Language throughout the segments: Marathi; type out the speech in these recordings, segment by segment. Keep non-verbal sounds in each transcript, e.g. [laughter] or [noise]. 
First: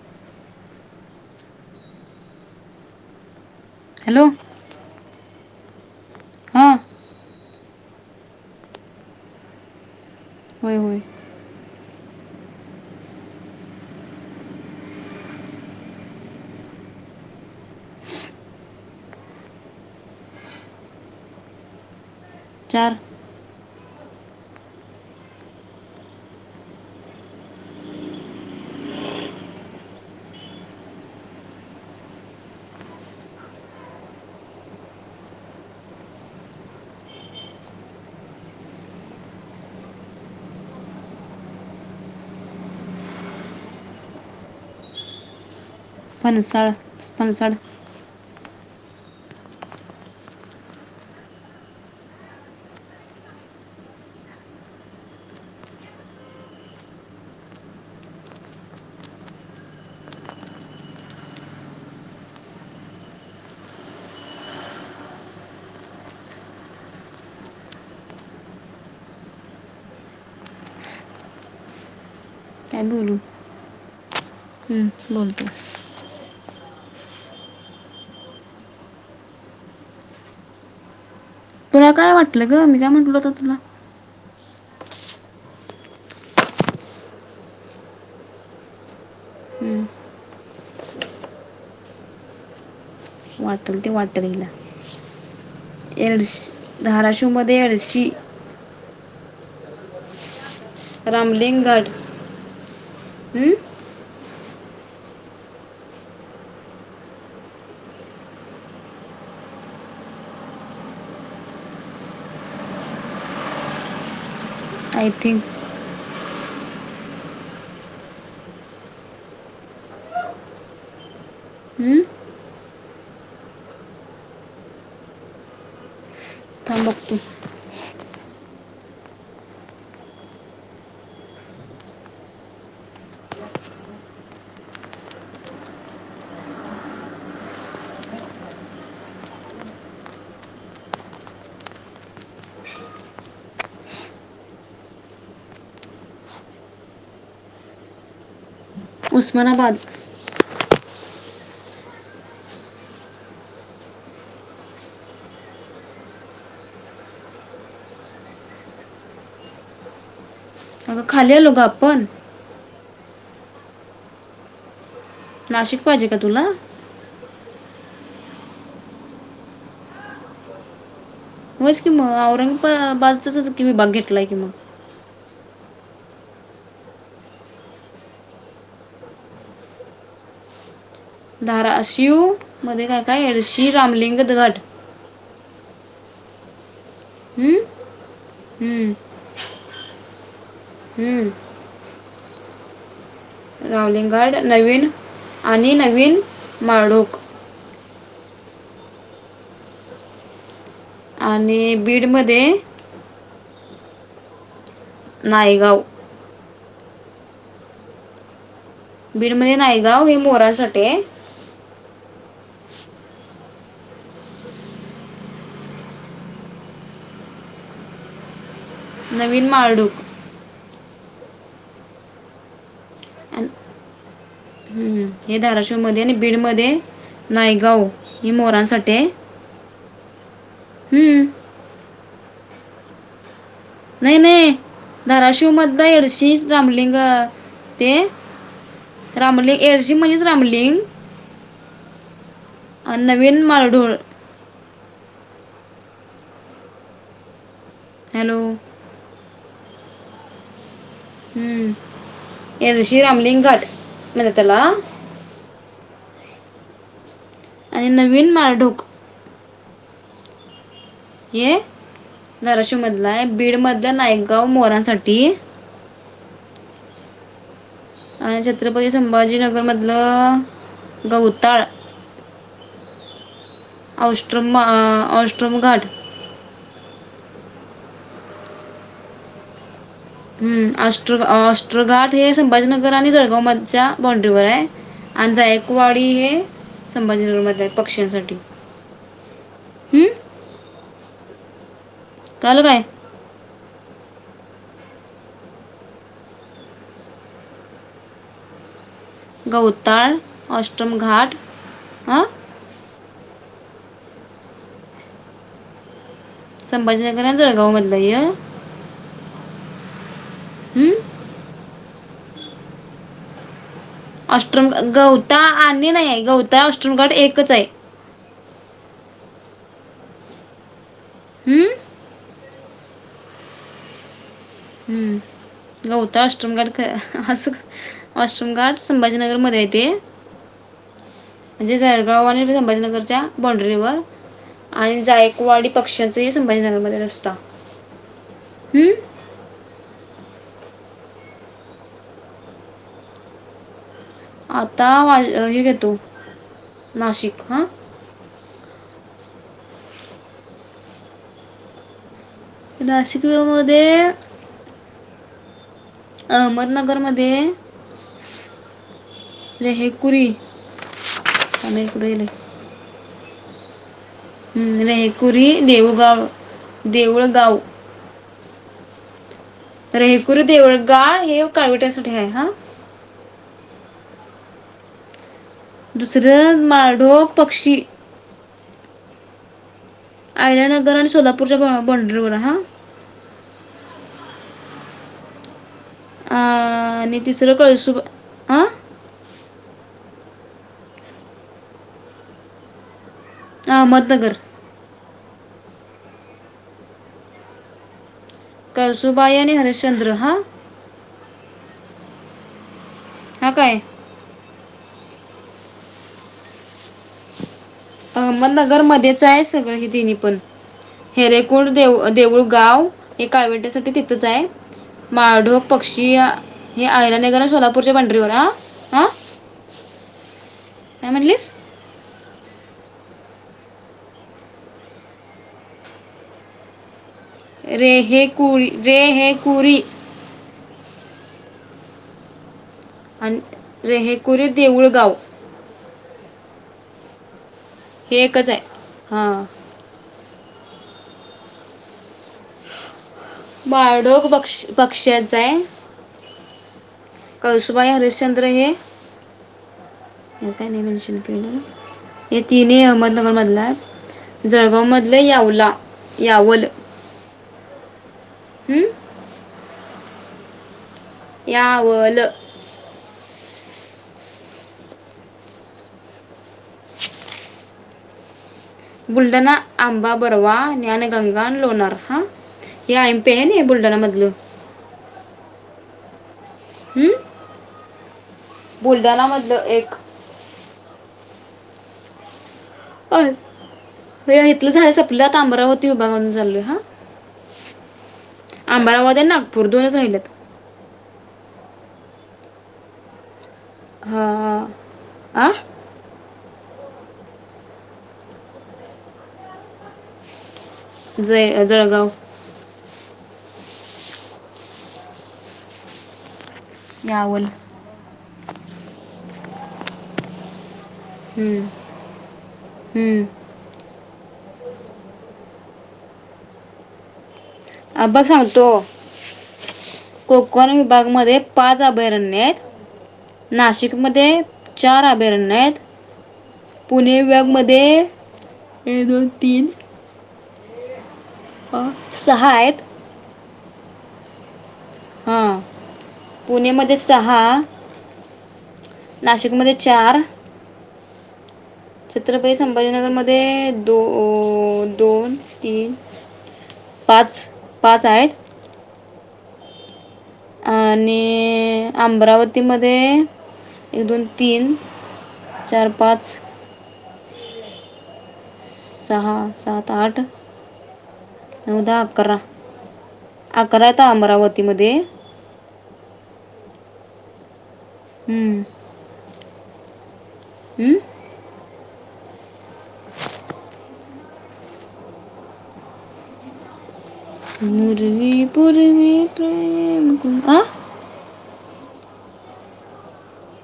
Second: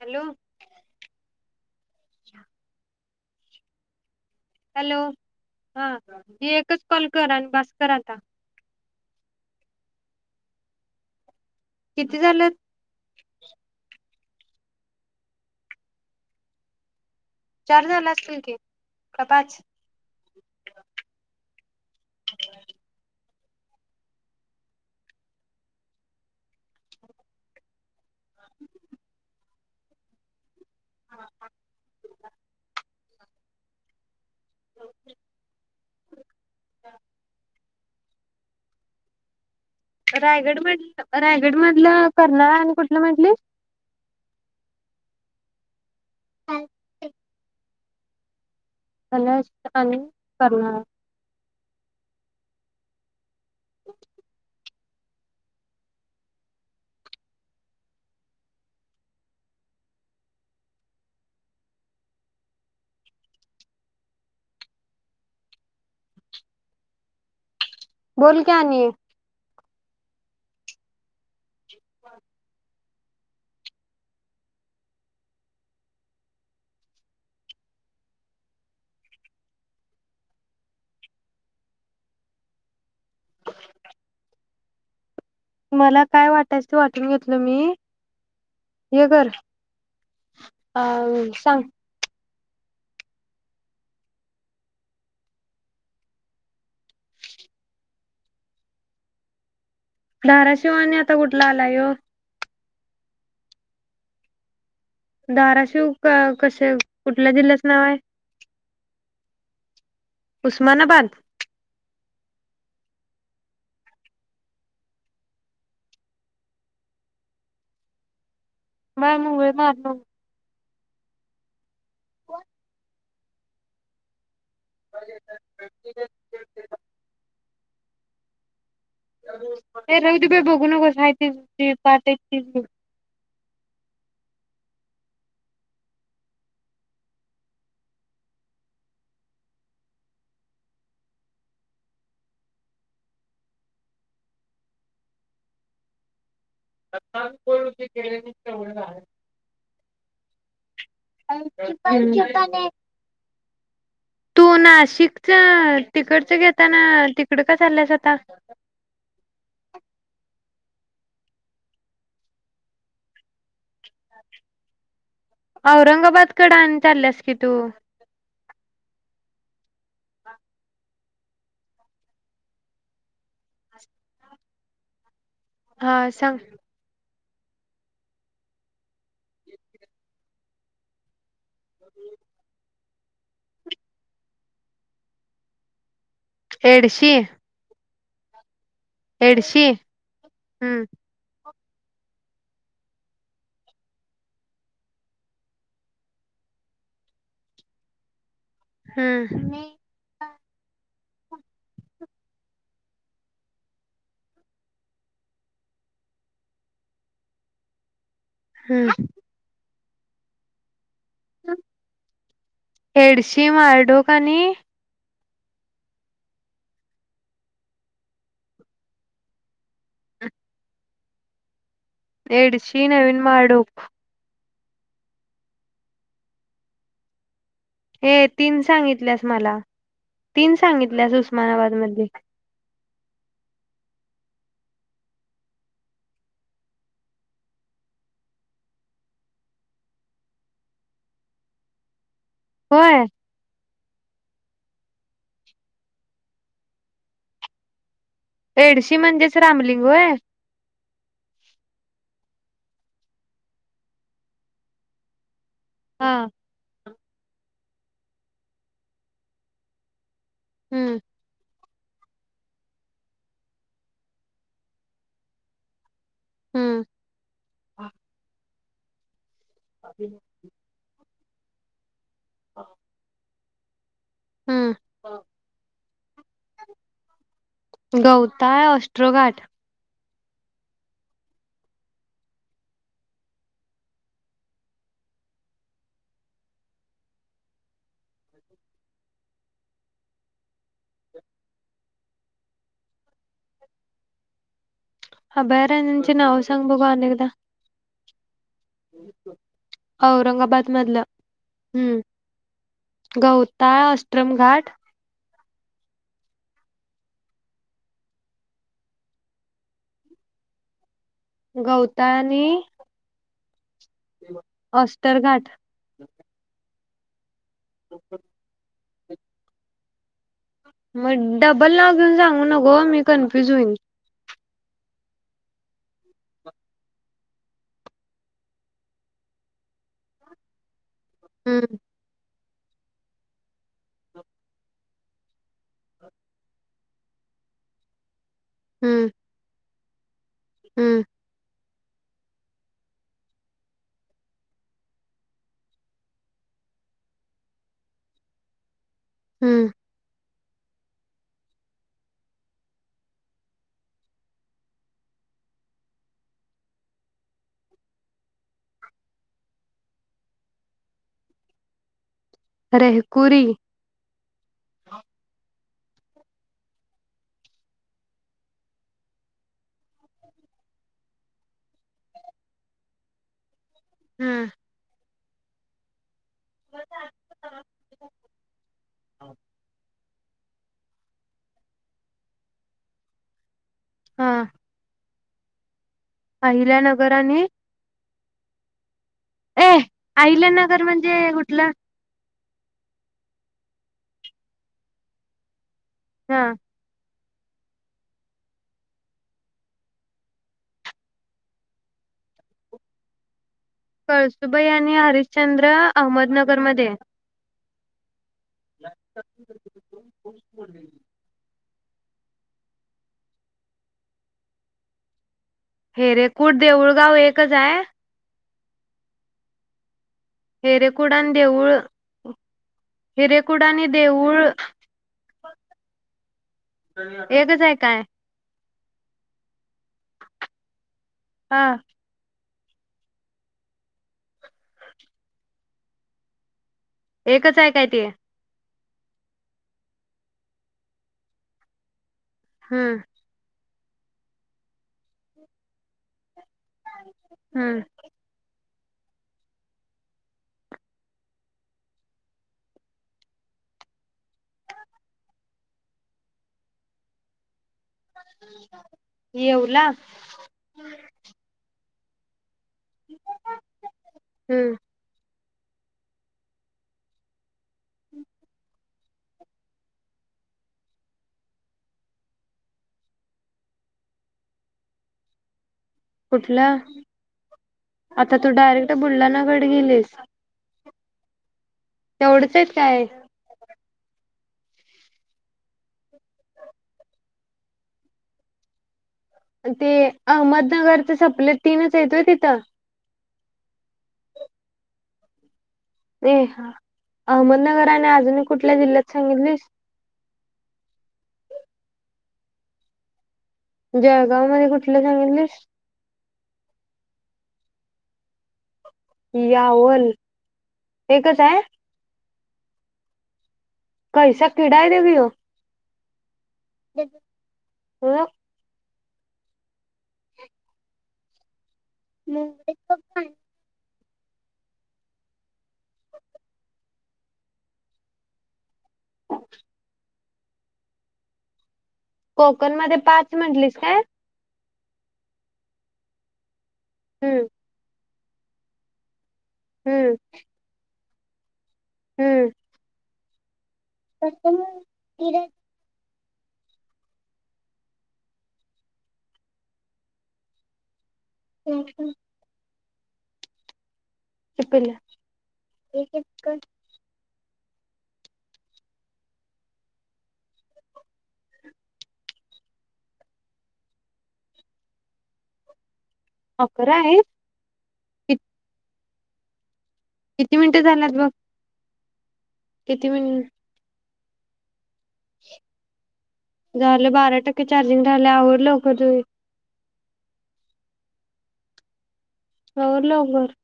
हॅलो. हॅलो. हॅलो हा. हे हां एकच पान कर आ - बासकर आता. होय होय. किती झालेत? चार झाल असतील की? का पाच? चार. [inaudible] हम [unintelligible] [unintelligible] रायगड मध, रायगड मधलं करणाळा आणि कुठलं म्हटली? फनसाळ फनसाड कला [unintelligible] आणि करर्नाळा बोल का आणि. [inaudible] काय बोलू? हम्म बोलतो. तुला काय वाटलं ग? मी काय म्हटल होत तुला? मला काय वाटायच ते वाटून घेतल मी हे कर हं, अह सांग वाटल ते वाटल हीला एडश धाराशिव मध्ये एडशी धाराशिव. तो आणि आता कुठला आलाय ह्यो. हम्म. धाराशिव कसे कुठल्या जिल्ह्याचं नाव हाय? उस्मानाबाद. I think. [unintelligible] थांब बघतो [unintelligible] [unintelligible] [unintelligible] उस्मानाबाद [unintelligible] तू नाशिकच तिकडचं घेताना तिकड का चाल्यास आता? अग खाली आलोग आपण [unintelligible] नाशिक पाहिजे का तुला औरंगाबादकडे आणि चाल्यास कि तो होयच कि मग औरंगाबाबादचाच की मी बघितलाय कि मग हा सांग. धाराशिव मध्ये काय? काय आहे श्री रामलिंगगड एडशी हं? हं. एडशी हम्म. हम्म. पावलिंगड नवीन आणि नवीन माडूक हम्म. आणि बीडमध्ये नायगाव हम्म बीड मध्ये नाही गाव हे मोरासाठी हाय एडशी मारडोक आणी नवीन माळडूक एडशी नवीन आणि- माळडूक हम्म. हे धाराशिवमध्ये आणि बीड मध्ये नायगाव हे ही तीन मोरांसाठी हाय सांगितल्यास मला. तीन सांगितलेस उस्मानाबाद मधे नाही नाही धाराशिव मधलं एडशी रामलिंग ते रामलिंग एडशी म्हणजेच रामलिंग अन होय नवीन मारधोळ हॅलो एडशी म्हणजेच रामलिंग होय. हम्म एडशी रामलिंगघट म्हणत्यात त्याला हा. आणि नवीन माळढोक हम्म हे धाराशिवमधला आहे बीड मधलं नायकगाव मोरांसाठी हम्म आणि छत्रपती संभाजी नग नगर मधलं गवताळ [unintelligible] औष्ट्रम अ हम्म औष्ट्रमघाट गवताळ ऑष्ट्रोघाट हम् ऑष्ट्रो ऑष्ट्रोघाट हे संभाजीनगर आणि जळगाव म च्या बॉंड्रीवर हाय आणि जायकवाडी हे संभाजीनगर मधेय पक्ष्यांसाठी हम्म कळालं काय? अभयारण्यांची नावं सांग बघु आणि एकदा. गवताळ औरंगाबाद मधलं अष्टमघाट अ ताळ अष्टम घाट संभाजीनगर अन् जळगाव मधलंय गवताळ आणि अष्टम अ ऑस्टर गवता घाट आणि नाय गवताळ [inaudible] एक एक हाय म हम्म? डबल लागून सांगू नको मी कन्फ्युज होईन. गवताळ अष्टमघाट क अस अष्टमघाट संभाजीनगर मध्ये आहे ते हम्म म्हणजे जळगाव आणि [unintelligible] संभाजीनगरच्या बॉंड्रीवर आणि जायकवाडी पक्ष्यांचे संभाजीनगरमध्ये रस्ता हम्म हम्म आता वा अ हे घे तु नाशिक हा हम्म नाशिक [inaudible] अहमदनगर मधे ए हे कुरी थांब ए कुठं गेलं रेहकुरी हम् रेहकुरी देऊगाव देऊळगाव रेहकुर देवळगाळ हे एक काळवटासाठी हाय. हा हम्म दुस त्र माढोळ पक्षी हा अहिल्यानगर आणि सोलापूरच्या बॉ बॉंड्रीवर हा हा आ आणि तिसरं कळसुबा हा ए आहिल्या नगर म्हणजे कुठलं. अहमदनगर हा कळसुबाई आणि हरिश्चंद्र हा ह काय कळसुबाई आणि हरिश्चंद्र अहमदनगरमधेय अहमदनगर मध्येचाय सगळं हे तिनी पण हेरेकोड दे देऊळ गाव हे काळवंट्या साठी तिथंच आहे, माळढोक पक्षी हेरेकूड हे देऊळगाव आहील्यानगर आणि एकच आहे सोलापूरच्या बॉण्ड्रीवर आहे. आ अं? हेरेकुड आणि देऊळ हिरेकुड आणि देऊळ एकच आहे काय रेहे कुळी जे हेै कुरी हां, आणि रेहेकुरी देऊळ गाव एकच आहे. काय ते हे एकच आहे. हां. हम्. बाळडोक पक्ष पक्ष्याच हाय. हम्म कळसुबाई हरिश्चंद्र हे काय नाही मेनशन केलं. हे तीन ही अहमदनगर मधलं आहे. जळगाव मधलं यावला यावल हं? येवला? यावल. हम्म. [inaudible] बुलढाणा, आंबा बरवा, ज्ञानगंगा, लोणार हा हे आयं पी आहे नाही बुलढाणा मधल, कुठल आता तू डायरेक्ट बुलढाणामधलं बुलढाणाकडे एक गेलेस. तेवढंच आहेत. काय? अं, इथलं झाल सपल, आता अमरावती विभागा कड चालोय हां. अमरावती आणि नागपूर ते दोनच राहिलेत अहमदनगरच सपल तीनच आहेत होय ति थ? हां, हां, आ? ए हा अहमदनगर आणि अजून कुठल्या जिल्ह्यातल सांगितलीस? जय जळगाव. जळगाव मध्ये कुठल सांगितलीस. यावल. यावल, एकच आहे? हम्म, हम्म. [inaudible] [unintelligible] अ बघ सांगतो. कोकण विभाग मध्ये पाच अभयारणण्यात नाशिक मध्ये चार अभयारण्य आहेत पुणे वगमध्ये एक दोन तीन सहाय म्हंटलीस काय हम पुण्यामध्ये हम्म सहा नाशिकमध्ये हम्म चार हम्म. छित्रपती संभाजीनगर म ते दो दोन तीन पाच पाच हायत अ नाही अमरावतीमध्ये ते एक दोन तीन किती? चार पाच सहा सात आठ न दहा अकरा अकराता अमरावतीमध्ये अकरा आहे क हम्म. किती मिनिटं हम्म? झाल्यात बघ किती मिनट ग [inaudible] मुर्वी तू पर्वी प्र ते तणता आवर लवकर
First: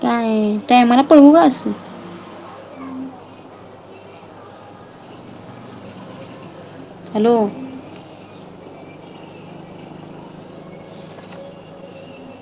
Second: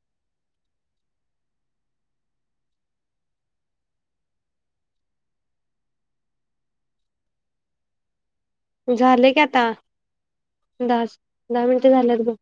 काय टामाला पळवू का अस हॅलो झाले की आता द दहा मिनिटे झालेत ग